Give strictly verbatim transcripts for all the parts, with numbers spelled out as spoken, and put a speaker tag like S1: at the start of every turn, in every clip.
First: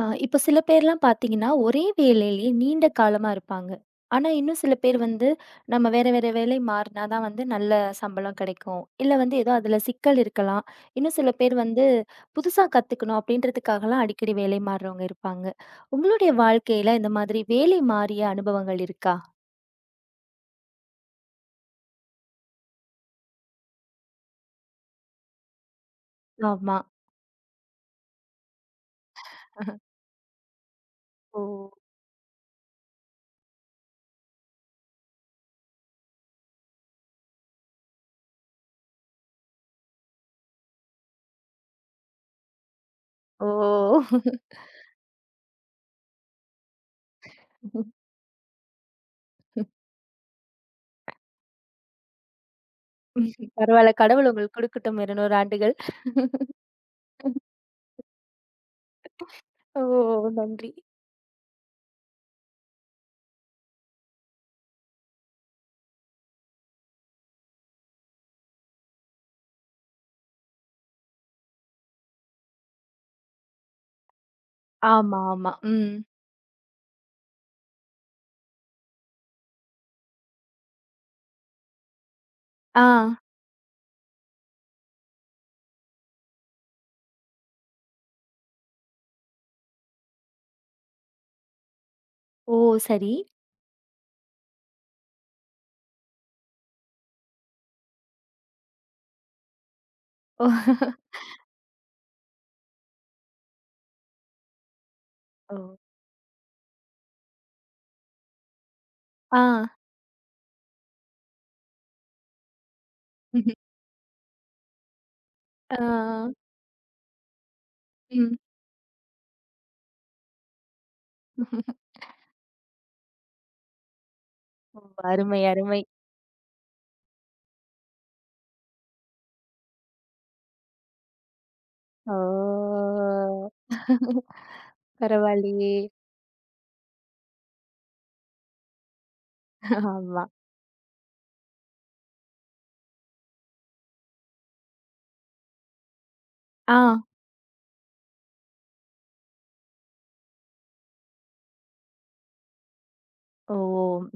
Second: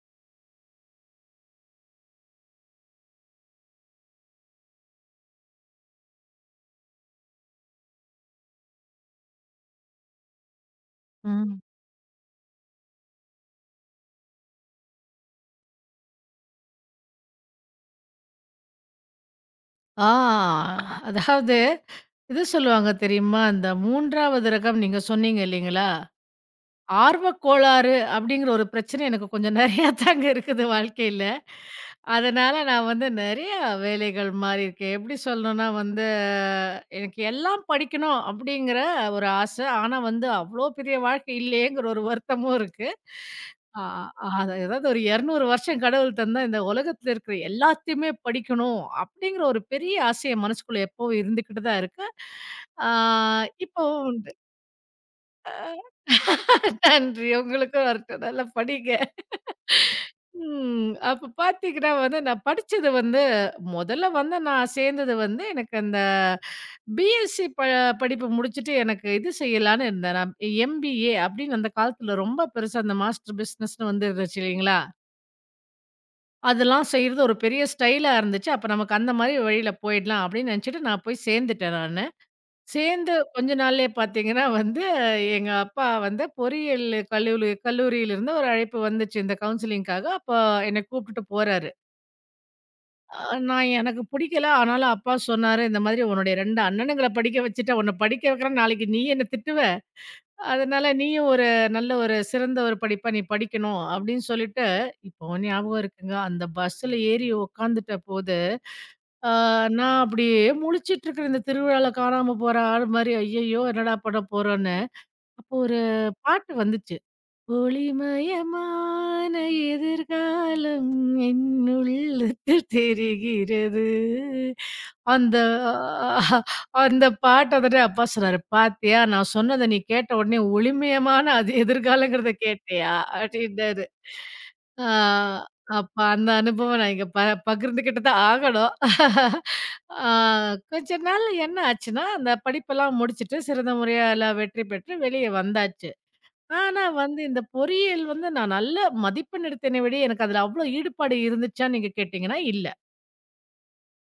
S1: ஆ, இப்ப சில பேர்லாம் பார்த்தீங்கன்னா, ஒரே வேலையிலேயே நீண்ட காலமா இருப்பாங்க. ஆனா, இன்னும் சில பேர் வந்து, நம்ம வேற வேற வேலை மாறினா தான் வந்து நல்ல சம்பளம் கிடைக்கும். இல்ல வந்து ஏதோ அதில சிக்கல் இருக்கலாம். இன்னும் சில பேர்
S2: ம்.
S1: வந்து புதுசா கத்துக்கணும் அப்படின்றதுக்காகலாம் அடிக்கடி வேலை மாறுறவங்க இருப்பாங்க. உங்களுடைய வாழ்க்கையில இந்த மாதிரி வேலை மாறிய அனுபவங்கள் இருக்கா?
S2: ஆ அதாவது இது சொல்லுவாங்க தெரியுமா? அந்த மூன்றாவது ரகம் நீங்க சொன்னீங்க இல்லைங்களா?
S1: ஆமா.
S2: ஆர்வக் கோளாறு அப்படிங்கிற ஒரு பிரச்சனை எனக்கு கொஞ்சம் நெறையா தாங்க இருக்குது வாழ்க்கையில.
S1: ஓ!
S2: அதனால நான் வந்து நெறைய வேலைகள் மாறி இருக்கேன். எப்படி சொல்லணும்னா வந்து, எனக்கு எல்லாம் படிக்கணும் அப்படிங்கிற ஒரு ஆசை. ஆனா வந்து அவ்வளோ பெரிய வாழ்க்கை இல்லையேங்கிற ஒரு வருத்தமும் இருக்கு.
S1: ஓ!
S2: ஆ அது ஏதாவது ஒரு இருநூறு வருஷம் கடவுள் தந்தா இந்த உலகத்துல இருக்கிற எல்லாத்தையுமே படிக்கணும் அப்படிங்கிற ஒரு பெரிய ஆசை என் மனசுக்குள்ள எப்பவும் இருந்துகிட்டு தான் இருக்கு. ஆ
S1: பரவால்ல.
S2: இப்பவும்
S1: கடவுள்
S2: உண்டு.
S1: உங்களுக்கு குடுக்கட்டும் இருநூறு ஆண்டுகள்.
S2: நன்றி. உங்களுக்கும் வரட்டும். நல்லா படிங்க.
S1: ஓ! நன்றி.
S2: ம். அப்ப பார்த்தீங்கன்னா வந்து, நான் படிச்சது வந்து மொதல்ல வந்து நான் சேர்ந்தது வந்து, எனக்கு அந்த பிஎஸ்சி ப படிப்பு முடிச்சுட்டு எனக்கு இது செய்யலான்னு இருந்தேன். நான் எம்பிஏ அப்படின்னு அந்த காலத்துல ரொம்ப பெருசா அந்த மாஸ்டர் பிசினஸ்ன்னு வந்து இருந்துச்சு இல்லைங்களா?
S1: ஆமா, ஆமா. ம்.
S2: அதெல்லாம் செய்றது ஒரு பெரிய ஸ்டைலா இருந்துச்சு. அப்ப நமக்கு அந்த மாரி வழியில போயிடலாம் அப்படின்னு நினைச்சுட்டு நான் போய் சேர்ந்துட்டேன் நானு.
S1: ஆ.
S2: சேர்ந்து கொஞ்ச நாள்லயே பார்த்தீங்கன்னா வந்து, எங்க அப்பா வந்து பொறியியல் கல்லூரி கல்லூரியிலிருந்து ஒரு அழைப்பு வந்துச்சு இந்த கவுன்சிலிங்க்காக. அப்போ என்ன கூப்பிட்டுட்டு போறாரு.
S1: ஓ! சரி.
S2: அ நான் எனக்கு பிடிக்கல. ஆனாலும் அப்பா சொன்னாரு, "இந்த மாதிரி உன்னுடைய இரண்டு அண்ணனுங்கள படிக்க வச்சுட்ட, உன்ன படிக்க வைக்கிறேன். நாளைக்கு நீ என்ன திட்டுவ.
S1: ஓ!
S2: அதனால நீயும் ஒரு நல்ல ஒரு சிறந்த ஒரு படிப்பா நீ படிக்கணும்." அப்படின்னு சொல்லிட்டு, இப்பவும்
S1: ஓ!
S2: ஞாபகம் இருக்குங்க. அந்த பஸ்ஸுல ஏறி உட்காந்துட்ட போது, அ
S1: ஆ.
S2: நான் அப்படியே முழிச்சிட்டு இருக்கிறேன். இந்த திருவிழால காணாம போற ஆள் மாரி. ஐயய்யோ! என்னடா பண்ண போறோம்னு. அப்போ
S1: ஆ.
S2: ஒரு பாட்டு வந்துச்சு.
S1: ம்.
S2: ஒளிமயமான எதிர்காலம் என் உள்ளத்தில் தெரிகிறது.
S1: ஓ!
S2: அந்த
S1: அருமை, அருமை.
S2: அ- அந்த பாட்ட வந்துட்டு அப்பா சொன்னாரு, "பாத்தியா நான் சொன்னத நீ கேட்ட உடனே ஒளிமயமான அது எதிர்காலங்கிறத
S1: ஓ!
S2: கேட்டியா?" அப்படின்னாரு. ஆ
S1: பரவாயில்லையே!
S2: அப்ப அந்த அனுபவம் நான் இங்க ப பகிர்ந்துகிட்டு தான் ஆகணும். ஆ
S1: ஆமா.
S2: கொஞ்ச நாள்ல என்ன ஆச்சுன்னா, அந்த படிப்பெல்லாம் முடிச்சுட்டு சிறந்த முறையா எல்லாம் வெற்றி பெற்று வெளிய வந்தாச்சு.
S1: ஆ.
S2: ஆனா வந்து இந்த பொறியியல் வந்து நான் நல்ல மதிப்பெண் எடுத்தேனே விட எனக்கு அதுல அவ்ளோ ஈடுபாடு இருந்துச்சான்னு நீங்க கேட்டீங்கன்னா இல்ல.
S1: ஓ!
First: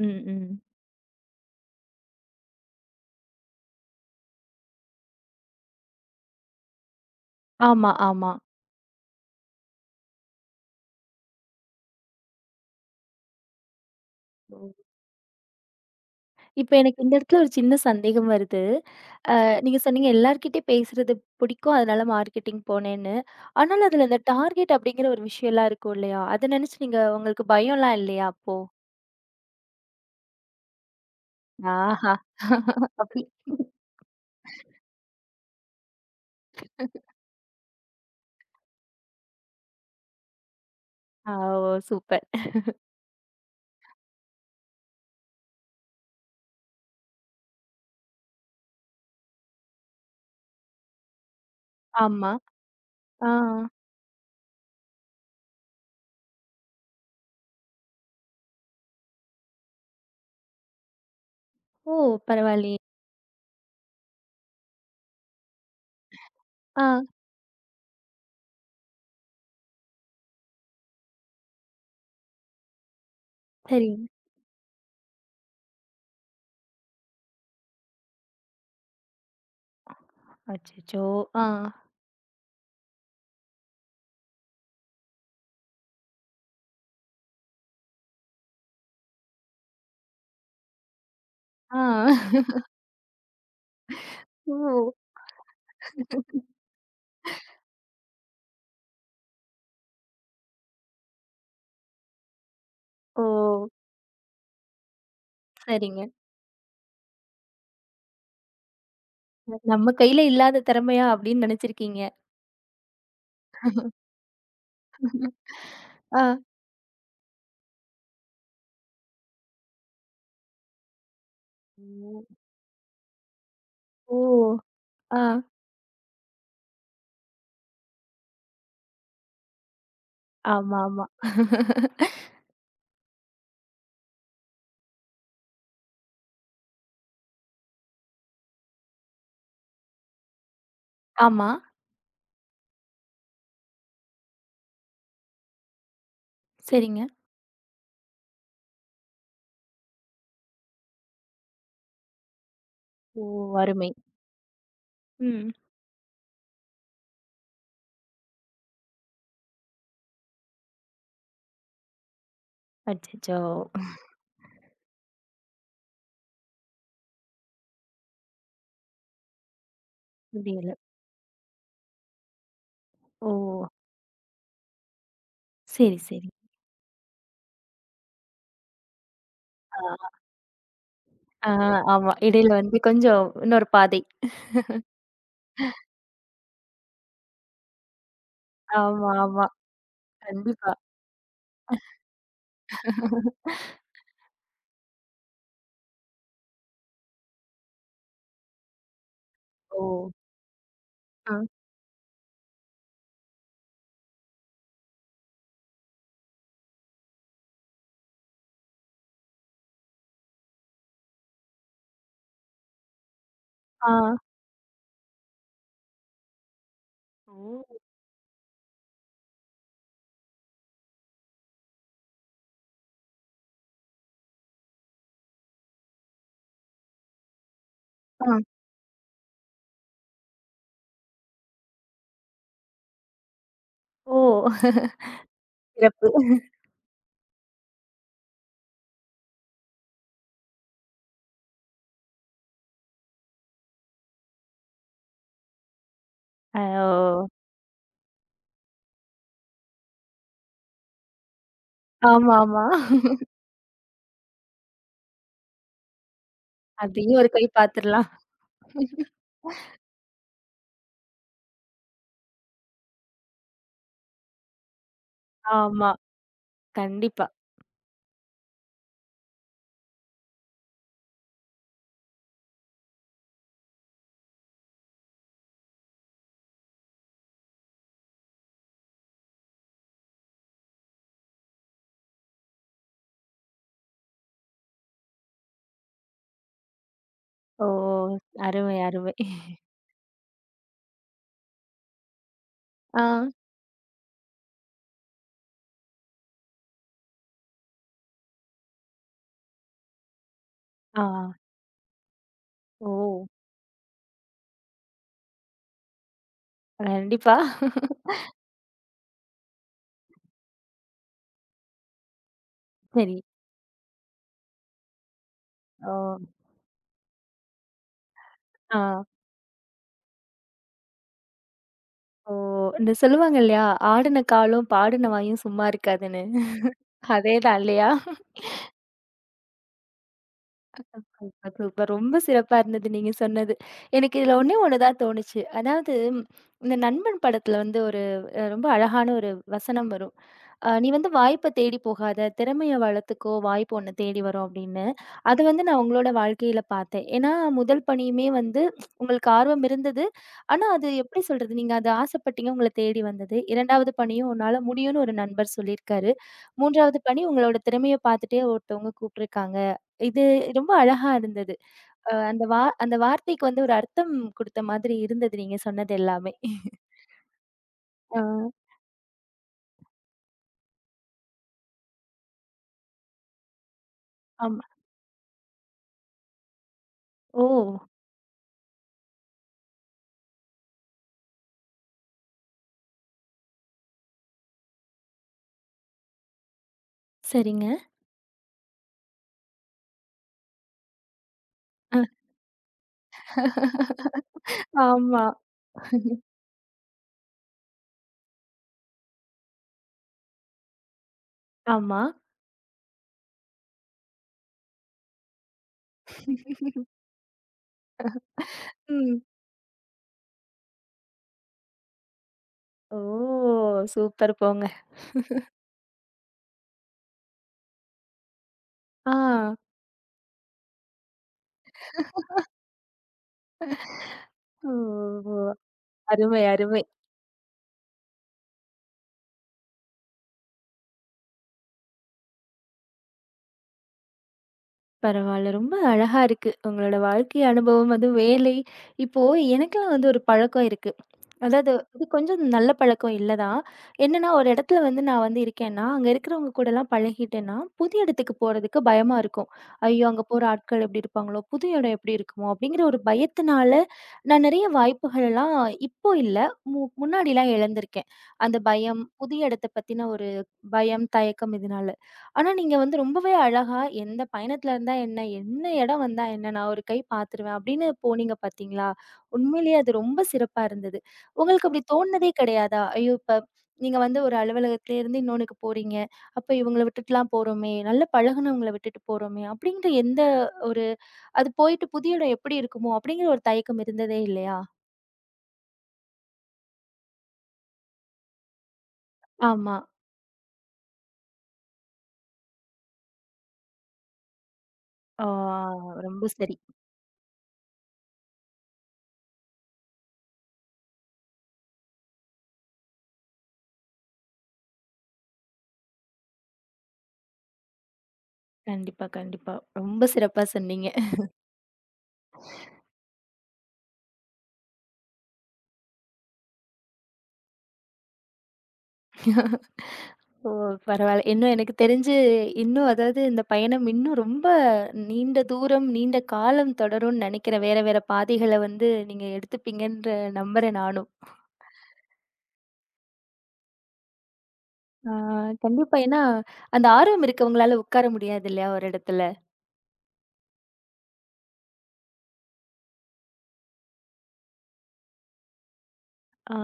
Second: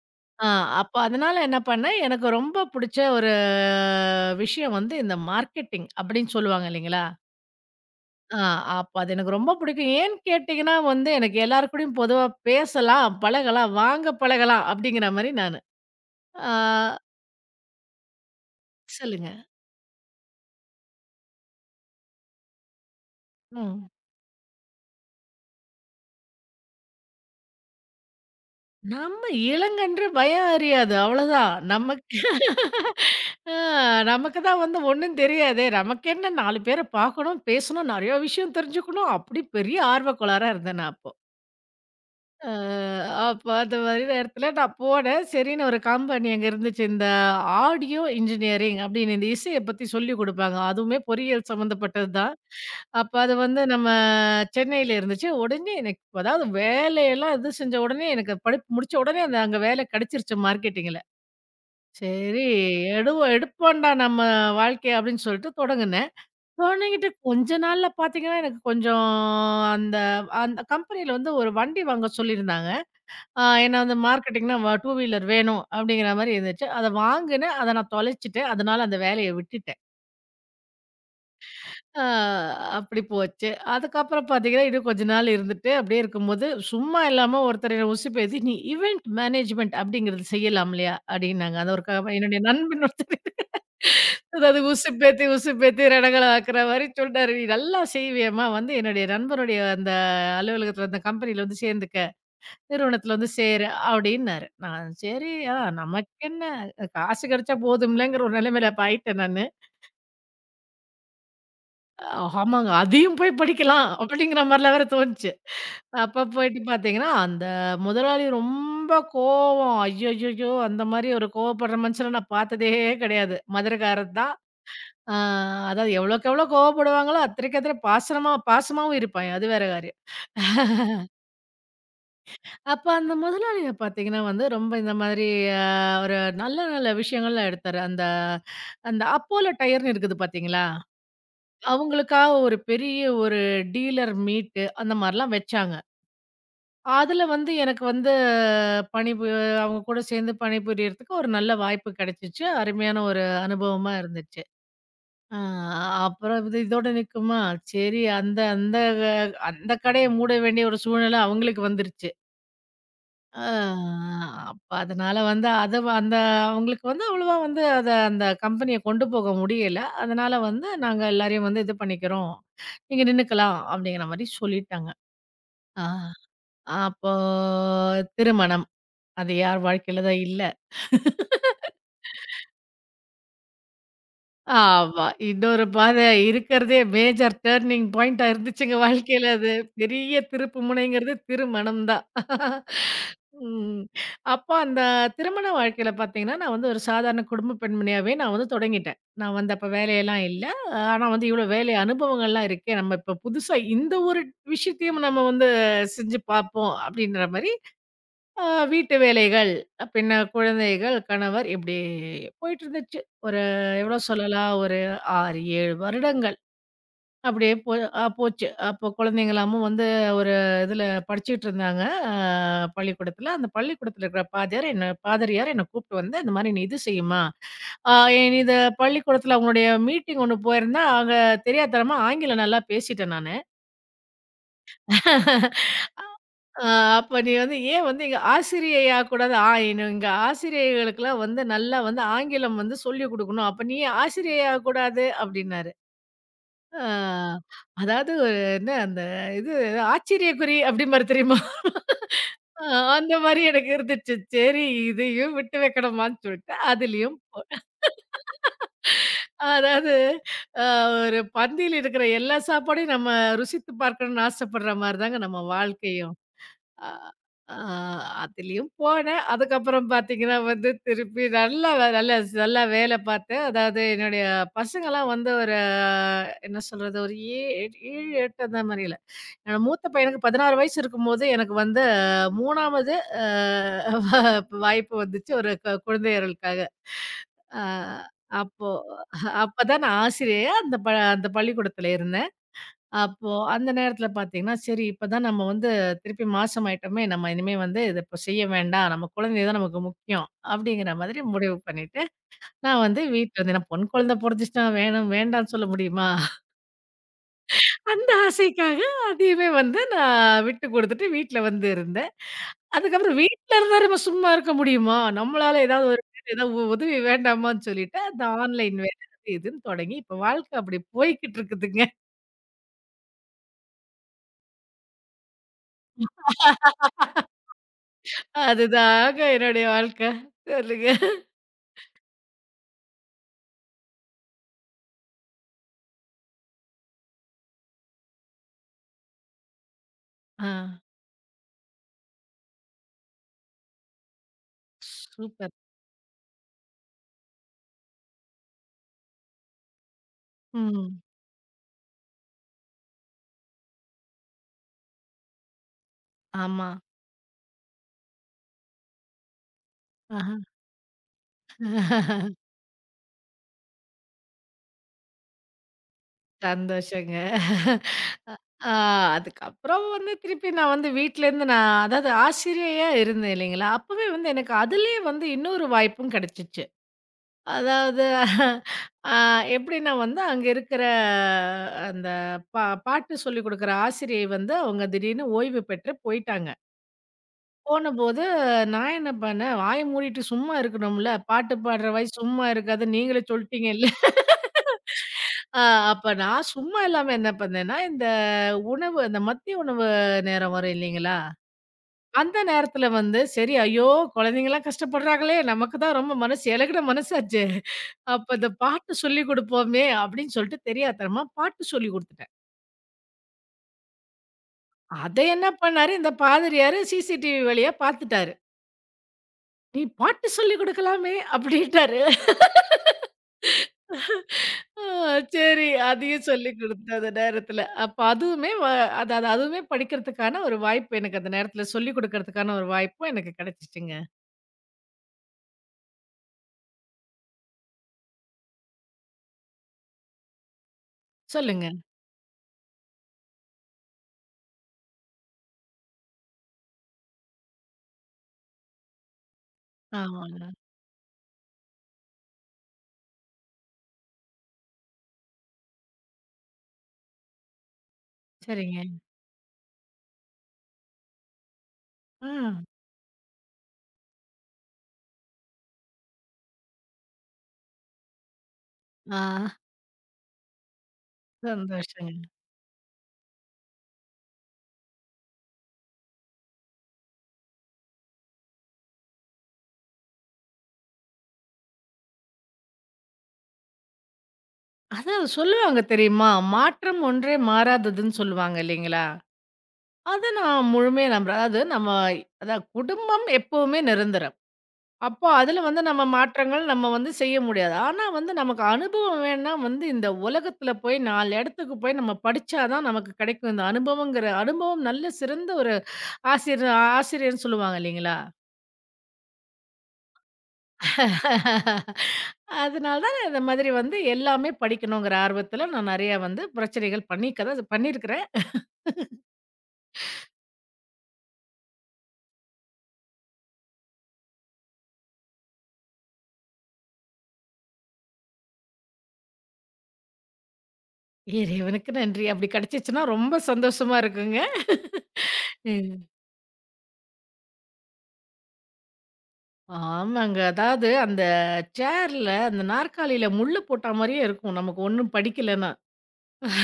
S1: ம்,
S2: ஆ
S1: ம்.
S2: அப்ப அதனால என்ன பண்ணேன், எனக்கு ரொம்ப புடிச்ச ஒரு விஷயம் வந்து இந்த மார்க்கெட்டிங் அப்படின்னு சொல்லுவாங்க இல்லைங்களா?
S1: ஆமா, ஆமா.
S2: ஆ அப்ப அது எனக்கு ரொம்ப பிடிக்கும். ஏன்னு கேட்டீங்கன்னா வந்து எனக்கு எல்லார் கூடயும் பொதுவா பேசலாம், பழகலாம், வாங்க
S1: ஓ.
S2: பழகலாம் அப்படிங்கிற மாரி நானு. ஆ
S1: இப்ப எனக்கு இந்த இடத்துல ஒரு சின்ன சந்தேகம் வருது.
S2: சொல்லுங்க.
S1: அ நீங்க சொன்னீங்க எல்லார்கிட்டயும் பேசுறது பிடிக்கும். அதனால மார்க்கெட்டிங் போனேன்னு. ஆனாலும்
S2: ம்.
S1: அதுல இந்த டார்கெட் அப்படிங்கிற ஒரு விஷயம்லாம் இருக்கும் இல்லையா? அத நினைச்சு நீங்க உங்களுக்கு பயம்லாம் இல்லையா அப்போ?
S2: நம்ம இளங்கன்று பயம் அறியாது. அவ்வளோதான்.
S1: ஆஹா!
S2: நமக்கு
S1: அப்படி.
S2: ஆ நமக்கு தான் வந்து ஒண்ணும் தெரியாதே! நமக்கென்ன நாலு பேர பார்க்கணும், பேசணும், நெறைய விஷயம் தெரிஞ்சுக்கணும். அப்படி பெரிய ஆர்வக்கோளாரா இருந்தேன் நான் அப்போ.
S1: ஆ. ஓ! சூப்பர்.
S2: அ அப்ப அந்த மாரி நேரத்துல நான் போனேன். சரின்னு ஒரு கம்பெனி அங்க இருந்துச்சு. இந்த ஆடியோ இன்ஜினியரிங் அப்படின்னு இந்த இசைய பத்தி சொல்லிக் குடுப்பாங்க. அதுவுமே பொறியியல் சம்மந்தப்பட்டது
S1: ஆமா.
S2: தான். அப்ப
S1: ஆ.
S2: அது வந்து நம்ம சென்னையில இருந்துச்சு. உடனே எனக்கு அதாவது வேலையெல்லாம் இது செஞ்ச உடனே எனக்கு படிப்பு முடிச்ச உடனே அந்த அங்க வேலை கிடைச்சிருச்சு மார்க்கெட்டிங்ல.
S1: ஓ!
S2: சரி
S1: பரவாயில்லையே.
S2: எடுவோ எடுப்போம்டா நம்ம வாழ்க்கைய அப்படின்னு சொல்லிட்டு தொடங்குனேன்.
S1: ஆ,
S2: தொடங்கிட்டு கொஞ்ச நாள்ல பார்த்தீங்கன்னா, எனக்கு கொஞ்சம் அந்த அந்த கம்பெனியில வந்து ஒரு வண்டி வாங்க சொல்லியிருந்தாங்க. ஆ ஏன்னா அந்த
S1: சரிங்க.
S2: மார்க்கெட்டிங்னா வ டூ வீலர் வேணும் அப்படிங்கிற மாரி இருந்துச்சு. அத வாங்குனேன். அத நான் தொலைச்சுட்டேன். அதனால அந்த வேலைய விட்டுட்டேன்.
S1: அச்சச்சோ! ஆ,
S2: ஆ அப்படி போச்சு. அதுக்கப்புறம் பார்த்தீங்கன்னா, இன்னும் கொஞ்ச நாள் இருந்துட்டு அப்படியே இருக்கும்போது, சும்மா இல்லாம ஒருத்தர் என்ன உசுப்பேத்தி, "நீ இவென்ட் மேனேஜ்மென்ட் அப்படிங்கிறது செய்யலாம் இல்லையா?" அப்படின்னாங்க. அது
S1: ஆ.
S2: ஒரு க என்னுடைய நண்பன் ஒருத்தர்.
S1: ஓ!
S2: அதாவது உசுப்பேத்தி உசுப்பேத்தி ரணகள ஆக்குற மாரி சொல்ட்டாரு. "நீ நல்லா செய்வியேம்மா. வந்து என்னுடைய நண்பனுடைய அந்த அலுவலகத்தில அந்த கம்பெனியில வந்து சேர்ந்துக்க." நிறுவனத்துல
S1: ஓ!
S2: வந்து சேரு அப்டின்னாரு. நான் சரி ஆ
S1: சரிங்க.
S2: நமக்கென்ன காசு கிடைச்சா போதும்லங்கிற ஒரு நிலைமையில அப்ப ஆயிட்டேன் நானு.
S1: நம்ம கையில இல்லாத திறமையா அப்படின்னு நினைச்சிருக்கீங்க.
S2: அஹ் ஆமாங்க அதையும் போய் படிக்கலாம் அப்டிங்கிற மாரிலாம் வேற தோணுச்சு. அப்ப
S1: ஆ.
S2: போயிட்டு பார்த்தீங்கன்னா, அந்த முதலாளி ரொம்ப கோவம். ஐய்யய்யோ! அந்த மாரி ஒரு கோவப்படுற மனுஷன
S1: ம்.
S2: நான் பார்த்ததே கிடையாது.
S1: ஓ!
S2: மதுரக்காரர் தான். ஆ
S1: ஆ.
S2: அதாவது எவ்வளோக்கு எவ்வளோ கோவப்படுவாங்களோ, அத்தனைக்கு அத்தனை பாசனமா பாசமாவும் இருப்பான். அது வேற காரியம்.
S1: ஆமா, ஆமா.
S2: அப்ப அந்த முதலாளிய பார்த்தீங்கன்னா வந்து, ரொம்ப இந்த மாதிரி அ ஒரு நல்ல நல்ல விஷயங்கள்லாம் எடுத்தாரு. அந்த அந்த அப்போலோ டயர்ன்னு இருக்குது பார்த்தீங்களா?
S1: ஆமா.
S2: அவங்களுக்காக ஒரு பெரிய ஒரு டீலர் மீட் அந்த மாரிலாம் வச்சாங்க.
S1: சரிங்க.
S2: அதுல வந்து எனக்கு வந்து பணிபு அவங்க கூட சேர்ந்து பணிபுரியறதுக்கு ஒரு நல்ல வாய்ப்பு கிடைச்சுச்சு. அருமையான
S1: ஓ!
S2: ஒரு
S1: அருமை.
S2: அனுபவமா இருந்துச்சு. ஆ
S1: ம்.
S2: அப்புறம் இது இதோட நிக்குமா? சரி அந்த அந்த அந்த கடைய மூட வேண்டிய ஒரு சூழ்நிலை அவங்களுக்கு வந்துருச்சு.
S1: அச்சச்சோ!
S2: ஆ அப்ப அதனால வந்து அத வ- அந்த அவங்களுக்கு வந்து அவ்வளவா வந்து அத அந்த கம்பெனிய கொண்டு போக முடியல. அதனால வந்து
S1: முடியல.
S2: நாங்க எல்லாரையும் வந்து இது பண்ணிக்கிறோம். நீங்க
S1: ஓ!
S2: நின்னுக்கலாம் அப்படிங்கிற மாரி சொல்லிட்டாங்க. ஆ.
S1: சரி, சரி.
S2: அப்போ திருமணம். அது யார் வாழ்க்கையில
S1: ஆ,
S2: தான் இல்ல.
S1: ஆ, ஆமா. இடையில வந்து கொஞ்சம் இன்னொரு பாதை.
S2: ஆமா. இன்னொரு பாதை இருக்கிறதே மேஜர் டர்னிங் பாயிண்ட்டா இருந்துச்சுங்க
S1: ஆமா,
S2: வாழ்க்கையில
S1: ஆமா.
S2: அது. பெரிய திருப்பு
S1: கண்டிப்பா.
S2: முனைங்கிறது திருமணம் தான். ம். அப்போ அந்த திருமண வாழ்க்கையில பார்த்தீங்கன்னா, நான் வந்து ஒரு சாதாரண குடும்ப பெண்மணியாவே நான் வந்து தொடங்கிட்டேன். நான் வந்து அப்ப
S1: ஓ!
S2: வேலையெல்லாம் இல்ல. ஆனா வந்து
S1: ஆ.
S2: இவ்வளோ வேலை அனுபவங்கள்லாம் இருக்கே. நம்ம இப்ப புதுசா இந்த ஒரு விஷயத்தையும் நம்ம வந்து செஞ்சு பார்ப்போம் அப்படின்ற மாரி ஆ வீட்டு வேலைகள், பின்ன குழந்தைகள், கணவர் இப்படி போயிட்டுருந்துச்சு. ஒரு
S1: ஆ.
S2: எவ்வளோ சொல்லலாம், ஒரு ஆறு, ஏழு வருடங்கள் அப்படியே போ
S1: ஓ!
S2: அ போச்சு. அப்போ குழந்தைங்கலாமும் வந்து ஒரு இதில படிச்சுட்டு இருந்தாங்க, அ பள்ளிக்கூடத்தில. அந்த பள்ளிக்கூடத்தில இருக்கிற பாதியார் என்ன பாதிரியார் என்ன கூப்பிட்டு வந்து, "இந்த மாரி நீ இது செய்யுமா, அ
S1: ஆ.
S2: இது பள்ளிக்கூடத்தில அவங்களுடைய மீட்டிங் ஒண்ணு போயிருந்தேன். அங்க தெரியாத்தனமா ஆங்கிலம் நல்லா பேசிட்டேன் நானு."
S1: ஓ! சிறப்பு.
S2: ஆ அப்ப நீ வந்து ஏன் வந்து எங்க ஆசிரியை ஆகக்கூடாது? ஆ எங்க ஆசிரியர்களுக்கெல்லாம் வந்து நல்லா வந்து ஆங்கிலம் வந்து சொல்லிக் குடுக்கணும். அப்ப நீ ஏன் ஆசிரியை ஆகக்கூடாது? அப்டின்னாரு.
S1: அ
S2: ஆ
S1: ஓ!
S2: அதாவது ஒரு என்ன அந்த இது ஆச்சரியக்குறி அப்டிம்பாரு தெரியுமா?
S1: ஆமா, ஆமா.
S2: ஆ அந்த மாரி எனக்கு இருந்துச்சு. சரி இதையும் விட்டு வைக்கணுமான்னு சொல்லிட்டு அதுலயும்
S1: அதையும் ஒரு கை பாத்துரலாம்.
S2: அதாவது அ ஒரு பந்தியில இருக்கிற எல்லா சாப்பாடையும் நம்ம ருசித்து பார்க்கணும்னு ஆசைப்படுற மாரி தாங்க நம்ம
S1: ஆமா.
S2: வாழ்க்கையும். அ
S1: கண்டிப்பா.
S2: ஆ அதுலயும் போனேன். அதுக்கப்புறம் பார்த்தீங்கன்னா வந்து திருப்பி நல்லா வே நல்லா நல்லா வேலை பார்த்தேன். அதாவது என்னுடைய பசங்கலாம் வந்து ஒரு என்ன சொல்றது? ஒரு ஏ ஏழு, எட்டு அந்த மாரியில. என்னோட மூத்த பையனுக்கு பதினாறு வயசு இருக்கும்போது எனக்கு வந்து மூன்றாவது அ வாய்ப்பு வந்துச்சு ஒரு க குழந்தையர்களுக்காக. அ
S1: ஓ!
S2: அப்போ
S1: அருமை, அருமை.
S2: அப்பதான் நான் ஆசிரியையா அந்த ப அந்த பள்ளிக்கூடத்துல இருந்தேன்.
S1: ஆ.
S2: அப்போ அந்த நேரத்துல பார்த்தீங்கன்னா, சரி இப்பதான் நம்ம வந்து திருப்பி மாசமாயிட்டோமே! நம்ம இனிமே வந்து இத இப்போ செய்ய வேண்டாம். நம்ம குழந்தை தான் நமக்கு முக்கியம். அப்படிங்கிற
S1: ஆ.
S2: மாதிரி முடிவு பண்ணிட்டு, நான்
S1: ஓ!
S2: வந்து வீட்ல வந்து ஏன்னா பொண் குழந்தை பொறந்துச்சுன்னா வேணும் வேண்டான்னு சொல்ல முடியுமா?
S1: கண்டிப்பா.
S2: அந்த ஆசைக்காக அதையுமே வந்து நான் விட்டு குடுத்துட்டு வீட்ல வந்து இருந்தேன்.
S1: சரி.
S2: அதுக்கப்புறம் வீட்ல இருந்தா நம்ம சும்மா இருக்க முடியுமா? நம்மளால ஏதாவது
S1: ஓ!
S2: ஒரு ஏதாவது உ- உதவி வேண்டாமான்னு சொல்லிட்டு, அந்த ஆன்லைன்
S1: ஆ.
S2: வேலை அது இதுன்னு தொடங்கி, இப்போ வாழ்க்கை அப்படி போய்க்கிட்டு இருக்குதுங்க.
S1: ஓ! இந்த சொல்லுவாங்க இல்லையா? ஆடுன காலும், பாடுன வாயும் சும்மா இருக்காதுன்னு. அதேதான் இல்லையா?
S2: அதுதாங்க என்னுடைய வாழ்க்கை. சொல்லுங்க.
S1: Super, super. ரொம்ப சிறப்பா இருந்தது நீங்க சொன்னது. எனக்கு இதுல ஒண்ணே ஒண்ணு தான் தோணுச்சு. அதாவது ம், இந்த நண்பன் படத்துல வந்து ஒரு அ ரொம்ப அழகான ஒரு வசனம் வரும்.
S2: ஆ.
S1: அ "நீ வந்து வாய்ப்ப தேடி போகாத, திறமைய வளர்த்துக்கோ, வாய்ப்பு உன்ன தேடி வரும்" அப்படின்னு. அது
S2: சூப்பர்.
S1: வந்து நான் உங்களோட வாழ்க்கையில பார்த்தேன். ஏன்னா, முதல் பணியுமே வந்து உங்களுக்கு ஆர்வம் இருந்தது. ஆனா, அது
S2: ம்.
S1: எப்படி சொல்றது? நீங்க அத ஆசைப்பட்டீங்க, உங்கள தேடி வந்தது. இரண்டாவது பணியும் உன்னால முடியும்னு ஒரு நண்பர் சொல்லியிருக்காரு.
S2: ஆமா.
S1: மூன்றாவது பணி உங்களோட திறமைய பார்த்துட்டே ஒருத்தவங்க கூப்பிட்டுருக்காங்க. இது
S2: ஆஹா.
S1: ரொம்ப அழகா இருந்தது. அ அந்த வா அந்த வார்த்தைக்கு வந்து ஒரு அர்த்தம் குடுத்த மாதிரி இருந்தது நீங்க சொன்னது எல்லாமே.
S2: சந்தோஷங்க.
S1: ஆ,
S2: ஆ அதுக்கப்புறம் வந்து திருப்பி நான் வந்து வீட்லேருந்து நான் அதாவது ஆசிரியையா இருந்தேன் இல்லைங்களா? அப்பவே வந்து எனக்கு
S1: ஆமா.
S2: அதிலேயே வந்து இன்னொரு வாய்ப்பும் கிடைச்சுச்சு.
S1: ஓ!
S2: அதாவது ஆ எப்படின்னா வந்து அங்க இருக்கிற அந்த பா பாட்டு சொல்லிக் குடுக்குற ஆசிரியை வந்து அவங்க திடீர்னு ஓய்வு பெற்று போயிட்டாங்க.
S1: சரிங்க.
S2: போனபோது நான் என்ன பண்ணேன், வாய மூடிட்டு சும்மா இருக்கணும்ல. பாட்டு பாடுற
S1: அ.
S2: வயசு சும்மா இருக்காது. நீங்களே சொல்ட்டீங்கல்ல.
S1: ஆமா.
S2: ஆ அப்ப நான் சும்மா இல்லாம என்ன பண்ணேன்னா, இந்த உணவு அந்த மதிய உணவு நேரம் வரும் இல்லைங்களா?
S1: ஆமா.
S2: அந்த நேரத்தில வந்து சரி, ஐயோ! குழந்தைங்கலாம் கஷ்டப்படுறாங்களே! நமக்கு தான் ரொம்ப மனசு எளகுன மனசாச்சே! அப்ப இந்த பாட்டு
S1: ம்.
S2: சொல்லிக் குடுப்போமே! அப்படின்னு சொல்லிட்டு தெரியாத்தனமா பாட்டு சொல்லிக் குடுத்துட்டேன்.
S1: ஓ! சூப்பர் போங்க.
S2: அத என்ன பண்ணாரு, இந்த பாதிரியாரு சிசிடிவி வழியா பாத்துட்டாரு.
S1: ஆ.
S2: "நீ பாட்டு சொல்லிக் குடுக்கலாமே" அப்படின்ட்டாரு. ஆ,
S1: ஓ!
S2: சரி. அதையும்
S1: அருமை,
S2: சொல்லிக்
S1: அருமை.
S2: குடுத்து அந்த நேரத்துல. அப்ப அதுவுமே வ அது அது அதுவுமே படிக்கிறதுக்கான ஒரு வாய்ப்பு எனக்கு அந்த நேரத்துல சொல்லிக் குடுக்கறதுக்கான ஒரு வாய்ப்பும் எனக்கு கிடைச்சுச்சுங்க.
S1: பரவால்ல. ரொம்ப அழகா இருக்கு. உங்களோட வாழ்க்கை அனுபவம், அதுவும் வேலை இப்போ எனக்கெல்லாம் வந்து ஒரு பழக்கம் இருக்கு.
S2: சொல்லுங்க.
S1: அதாவது இது கொஞ்சம் நல்ல பழக்கம் இல்ல தான். என்னன்னா, ஒரு இடத்துல வந்து நான் வந்து இருக்கேன்னா, அங்க இருக்கிறவங்க கூடலாம் பழகிட்டேன்னா, புது இடத்துக்கு போறதுக்கு பயமா இருக்கும். ஐயோ! அங்க போற
S2: ஆமாங்க.
S1: ஆட்கள் எப்படி இருப்பாங்களோ? புது இடம் எப்படி இருக்குமோ? அப்படிங்கிற ஒரு பயத்தினால, நான் நெறைய வாய்ப்புகளெல்லாம் இப்போ இல்ல, மு முன்னாடிலாம் இழந்திருக்கேன். அந்த
S2: சரிங்க.
S1: பயம், புதிய இடத்த பத்தின ஒரு பயம், தயக்கம் இதனால.
S2: ஆ.
S1: ஆனா நீங்க வந்து ரொம்பவே அழகா, எந்த பயணத்துல இருந்தா என்ன? என்ன இடம் வந்தா என்ன? நான் ஒரு கை பார்த்துருவேன் அப்படின்னு போனீங்க பார்த்தீங்களா?
S2: ஆ.
S1: உண்மையிலேயே அது ரொம்ப சிறப்பா இருந்தது. உங்களுக்கு அப்படி
S2: சந்தோஷங்க.
S1: தோணுனதே கிடையாதா? ஐயோ! இப்ப நீங்க வந்து ஒரு அலுவலகத்துல இருந்து இன்னொன்னுக்கு போறீங்க. அப்ப இவங்கள விட்டுட்டுலாம் போறோமே! நல்லா பழகுனவங்கள விட்டுட்டு போறோமே! அப்படிங்கிற எந்த ஒரு அது போயிட்டு புதிய இடம் எப்படி இருக்குமோ! அப்படிங்கிற ஒரு தயக்கம் இருந்ததே இல்லையா?
S2: அதான் சொல்லுவாங்க தெரியுமா? மாற்றம் ஒன்றே மாறாததுன்னு சொல்லுவாங்க இல்லைங்களா?
S1: ஆமா.
S2: அத நான் முழுமையா நம்புறேன். அதாவது நம்ம அதான் குடும்பம் எப்பவுமே நிரந்தரம்.
S1: ஆ
S2: அப்போ அதுல வந்து நம்ம
S1: ரொம்ப சரி.
S2: மாற்றங்கள் நம்ம வந்து செய்ய முடியாது. ஆனா வந்து நமக்கு அனுபவம் வேணும்னா வந்து இந்த உலகத்துல போய் நாலு இடத்துக்கு போய் நம்ம படிச்சா தான் நமக்கு கிடைக்கும். இந்த அனுபவங்கிற அனுபவம் நல்ல சிறந்த ஒரு ஆசிரியர் ஆசிரியர்ன்னு சொல்லுவாங்க இல்லைங்களா?
S1: கண்டிப்பா, கண்டிப்பா. ரொம்ப சிறப்பா சொன்னீங்க.
S2: அதனால தான் நான் இந்த மாதிரி வந்து எல்லாமே படிக்கணுங்கிற ஆர்வத்துல நான் நிறையா வந்து பிரச்சனைகள் பண்ணிக்க தான் பண்ணியிருக்கிறேன்.
S1: ஓ! பரவால்ல. இன்னும் எனக்கு தெரிஞ்சு இன்னும் அதாவது இந்த பயணம் இன்னும் ரொம்ப நீண்ட தூரம், நீண்ட காலம் தொடரும்னு நெனைக்கிறேன். வேற வேற பாதைகள வந்து நீங்க எடுத்துப்பீங்கன்ற நம்புறேன் நானும்.
S2: இறைவனுக்கு நன்றி. அப்படி கிடைச்சிச்சுன்னா ரொம்ப சந்தோஷமா இருக்குங்க.
S1: ஆ கண்டிப்பா. ஏன்னா, அந்த ஆர்வம் இருக்கவங்களால உட்கார முடியாது இல்லையா ஒரு இடத்துல?
S2: ஆமாங்க. அதாவது அந்த சேர்ல, அந்த நாற்காலியில முள்ளு போட்டா மாரியே இருக்கும். நமக்கு ஒண்ணும் படிக்கலன்னா.
S1: ஆ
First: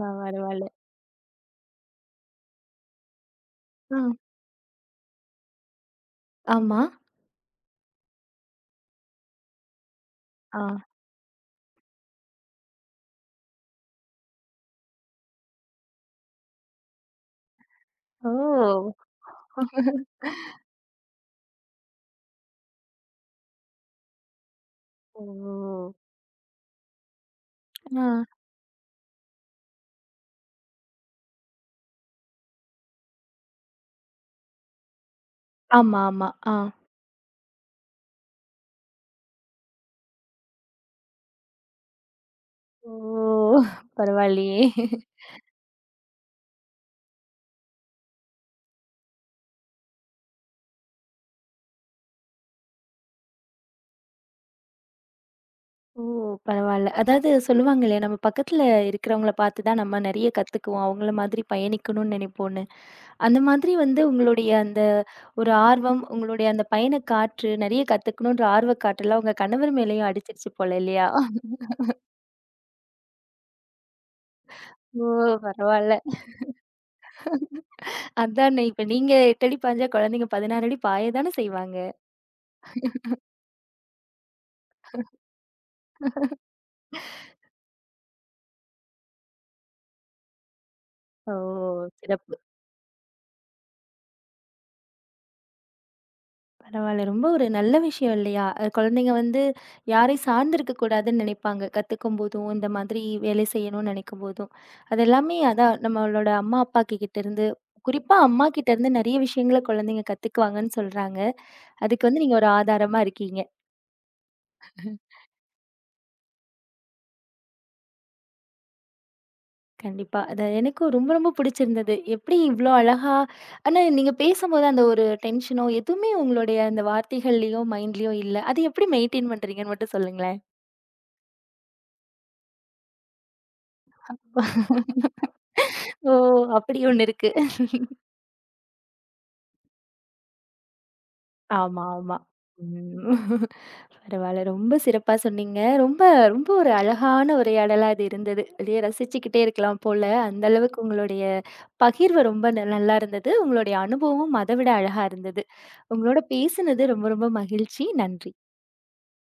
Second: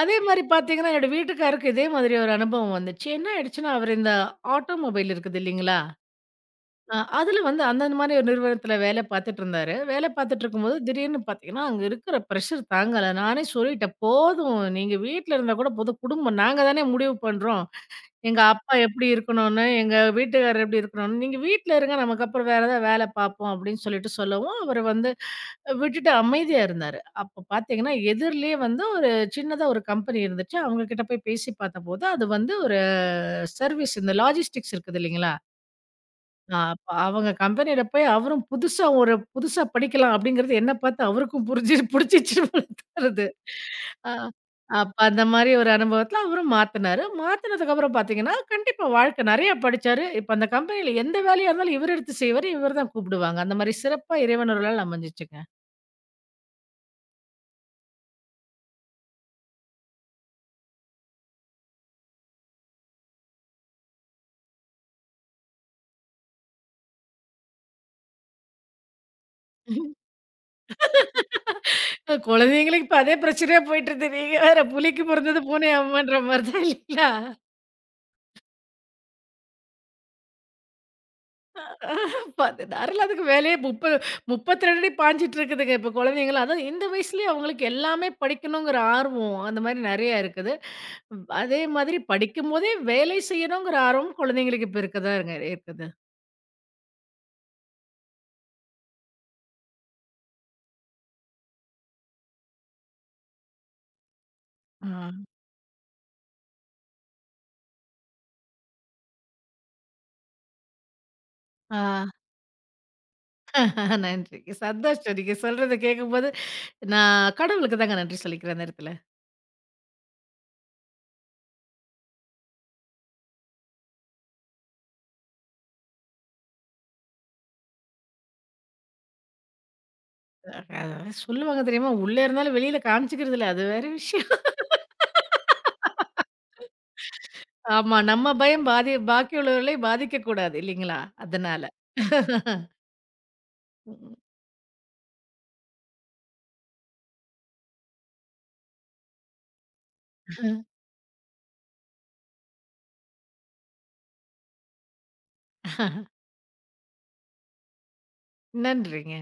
S2: அதே மாரி பார்த்தீங்கன்னா, என்னோட வீட்டுக்காருக்கு இதே மாதிரி ஒரு அனுபவம் வந்துச்சு. என்ன ஆயிடுச்சுன்னா,
S1: ஆ.
S2: அவரு இந்த ஆட்டோமொபைல் இருக்குது இல்லைங்களா?
S1: ஆமா.
S2: அ அதுல வந்து அந்த அந்த மாரி ஒரு நிறுவனத்துல வேலை பார்த்துட்டு இருந்தாரு. வேலை பார்த்துட்டு
S1: ஆ.
S2: இருக்கும்போது திடீர்னு பார்த்தீங்கன்னா, அங்க இருக்கிற பிரஷர் தாங்கல. நானே சொல்லிட்டேன், "போதும். நீங்க வீட்ல இருந்தா கூட போதும். குடும்பம் நாங்க தானே முடிவு பண்றோம்." எங்க அப்பா
S1: ஓ!
S2: எப்படி இருக்கணும்னு, எங்க வீட்டுக்காரர் எப்படி இருக்கணும்னு, "நீங்க வீட்ல இருங்க. நமக்கு அப்புறம் வேற ஏதாவது வேல பார்ப்போம்." அப்படின்னு சொல்லிட்டு சொல்லவும், அவரு வந்து
S1: ஓ!
S2: விட்டுட்டு அமைதியா இருந்தாரு. அப்ப பார்த்தீங்கன்னா,
S1: ஆ.
S2: எதிர்லயே வந்து ஒரு சின்னதா ஒரு கம்பெனி இருந்துச்சு. அவங்க கிட்ட போய் பேசி பார்த்தபோது, அது வந்து ஒரு சர்வீஸ் இந்த லாஜிஸ்டிக்ஸ் இருக்குது இல்லைங்களா?
S1: ஆமா, ஆமா. ஆ.
S2: ஆ அப்ப அவங்க கம்பெனியில போய் அவரும் புதுசா ஒரு புதுசா படிக்கலாம் அப்படிங்கிறது என்ன பார்த்து அவருக்கும் புரிஞ்சு புடிச்சிச்சு போல தோணுது.
S1: ஓ!
S2: ஆ
S1: பரவாயில்லையே!
S2: அப்ப அந்த மாரி ஒரு அனுபவத்தில அவரும் மாத்துனாரு. மாத்துனதுக்கு அப்புறம் பார்த்தீங்கன்னா, கண்டிப்பா வாழ்க்கை நெறைய படிச்சாரு. இப்ப அந்த கம்பெனியில எந்த வேலையா இருந்தாலும் இவரு எடுத்து செய்வாரு. இவர் தான் கூப்பிடுவாங்க. அந்த மாரி சிறப்பா இறைவன் அருளால அமைஞ்சுச்சுங்க.
S1: ஓ! பரவால்ல. அதாவது சொல்லுவாங்க இல்லையா, நம்ம பக்கத்துல இருக்கிறவங்கள பார்த்து தான் நம்ம நெறைய கத்துக்குவோம். அவங்கள மாதிரி பயணிக்கணும்னு நெனைப்போம்ன்னு. அந்த மாதிரி வந்து உங்களுடைய அந்த ஒரு ஆர்வம், உங்களுடைய அந்த பயணக்காற்று, நெறைய கத்துக்கணுன்ற ஆர்வக்காற்றெல்லாம் உங்க கணவர் மேலயும் அடிச்சிருச்சு போல இல்லையா?
S2: குழந்தைங்களுக்கு இப்ப அதே பிரச்சனையா போயிட்டுருது. நீங்க வேற
S1: ஓ!
S2: புலிக்கு பொறந்தது பூனை
S1: பரவால்ல.
S2: அம்மான்ற மாரி தான் இல்லைங்களா?
S1: அதானே இப்ப நீங்க எட்டு அடி பாய்ஞ்சா குழந்தைங்க பதினாறு அடி பாய தானே செய்வாங்க.
S2: பாத்து நெரலாத்துக்கு வேலையே முப்ப முப்பத்தி இரண்டு அடி பாய்ஞ்சிட்டு இருக்குதுங்க. இப்ப குழந்தைங்கலாம் அதான் இந்த வயசுலயே அவங்களுக்கு எல்லாமே படிக்கணுங்கிற ஆர்வம், அந்த மாரி நெறையா இருக்குது.
S1: ஓ!
S2: அதே மாதிரி
S1: சிறப்பு.
S2: படிக்கும்போதே வேலை செய்யணுங்கிற ஆர்வம் குழந்தைங்களுக்கு இப்ப இருக்கதாங்க இருக்குது.
S1: பரவால்ல. ரொம்ப ஒரு நல்ல விஷயம் இல்லையா? அ குழந்தைங்க வந்து யாரையும் சார்ந்து இருக்கக்கூடாதுன்னு நினைப்பாங்க. கத்துக்கும்போதும், இந்த மாதிரி வேலை செய்யணும்னு நினைக்கும்போதும்.
S2: ஆ,
S1: அது எல்லாமே அதான் நம்மளோட அம்மா, அப்பா கிட்ட இருந்து குறிப்பா அம்மா கிட்ட இருந்து நெறைய விஷயங்கள குழந்தைங்க கத்துக்குவாங்கன்னு சொல்றாங்க.
S2: ஆ.
S1: அதுக்கு வந்து நீங்க ஒரு ஆதாரமா இருக்கீங்க.
S2: நன்றி. சந்தோஷம். நீங்க சொல்றத கேட்கும்போது, நான் கடவுளுக்கு தாங்க நன்றி சொல்லிக்கிறேன் அந்த இடத்துல.
S1: கண்டிப்பா. அது எனக்கும் ரொம்ப, ரொம்ப பிடிச்சிருந்தது. எப்படி இவ்ளோ அழகா ஆனா நீங்க பேசும்போது அந்த ஒரு டென்ஷனோ, எதுவுமே உங்களுடைய அந்த வார்த்தைகள்லயோ, மைண்ட்லயோ இல்ல. அது எப்படி மெயின்டெயின் பண்றீங்கன்னு மட்டும் சொல்லுங்களேன்?
S2: அதாவது சொல்லுவாங்க தெரியுமா? "உள்ள இருந்தாலும் வெளியில காமிச்சுக்கிறது இல்ல." அது வேற விஷயம்.
S1: ஓ! அப்படி ஒண்ணு இருக்கு.
S2: ஆமா. நம்ம பயம் பாதி பாக்கி உள்ளவர்களை பாதிக்கக்கூடாது இல்லைங்களா? அதனால.
S1: ஆமா, ஆமா. ம். பரவால்ல. ரொம்ப சிறப்பா சொன்னீங்க. ரொம்ப, ரொம்ப ஒரு அழகான உரையாடலா இது இருந்தது. அப்படியே ரசிச்சுக்கிட்டே இருக்கலாம் போல. அந்த அளவுக்கு உங்களுடைய பகிர்வு ரொம்ப ந நல்லா இருந்தது. உங்களுடைய அனுபவமும் அத விட அழகா இருந்தது. உங்களோட பேசினது ரொம்ப ரொம்ப மகிழ்ச்சி. நன்றி.
S2: நன்றிங்க.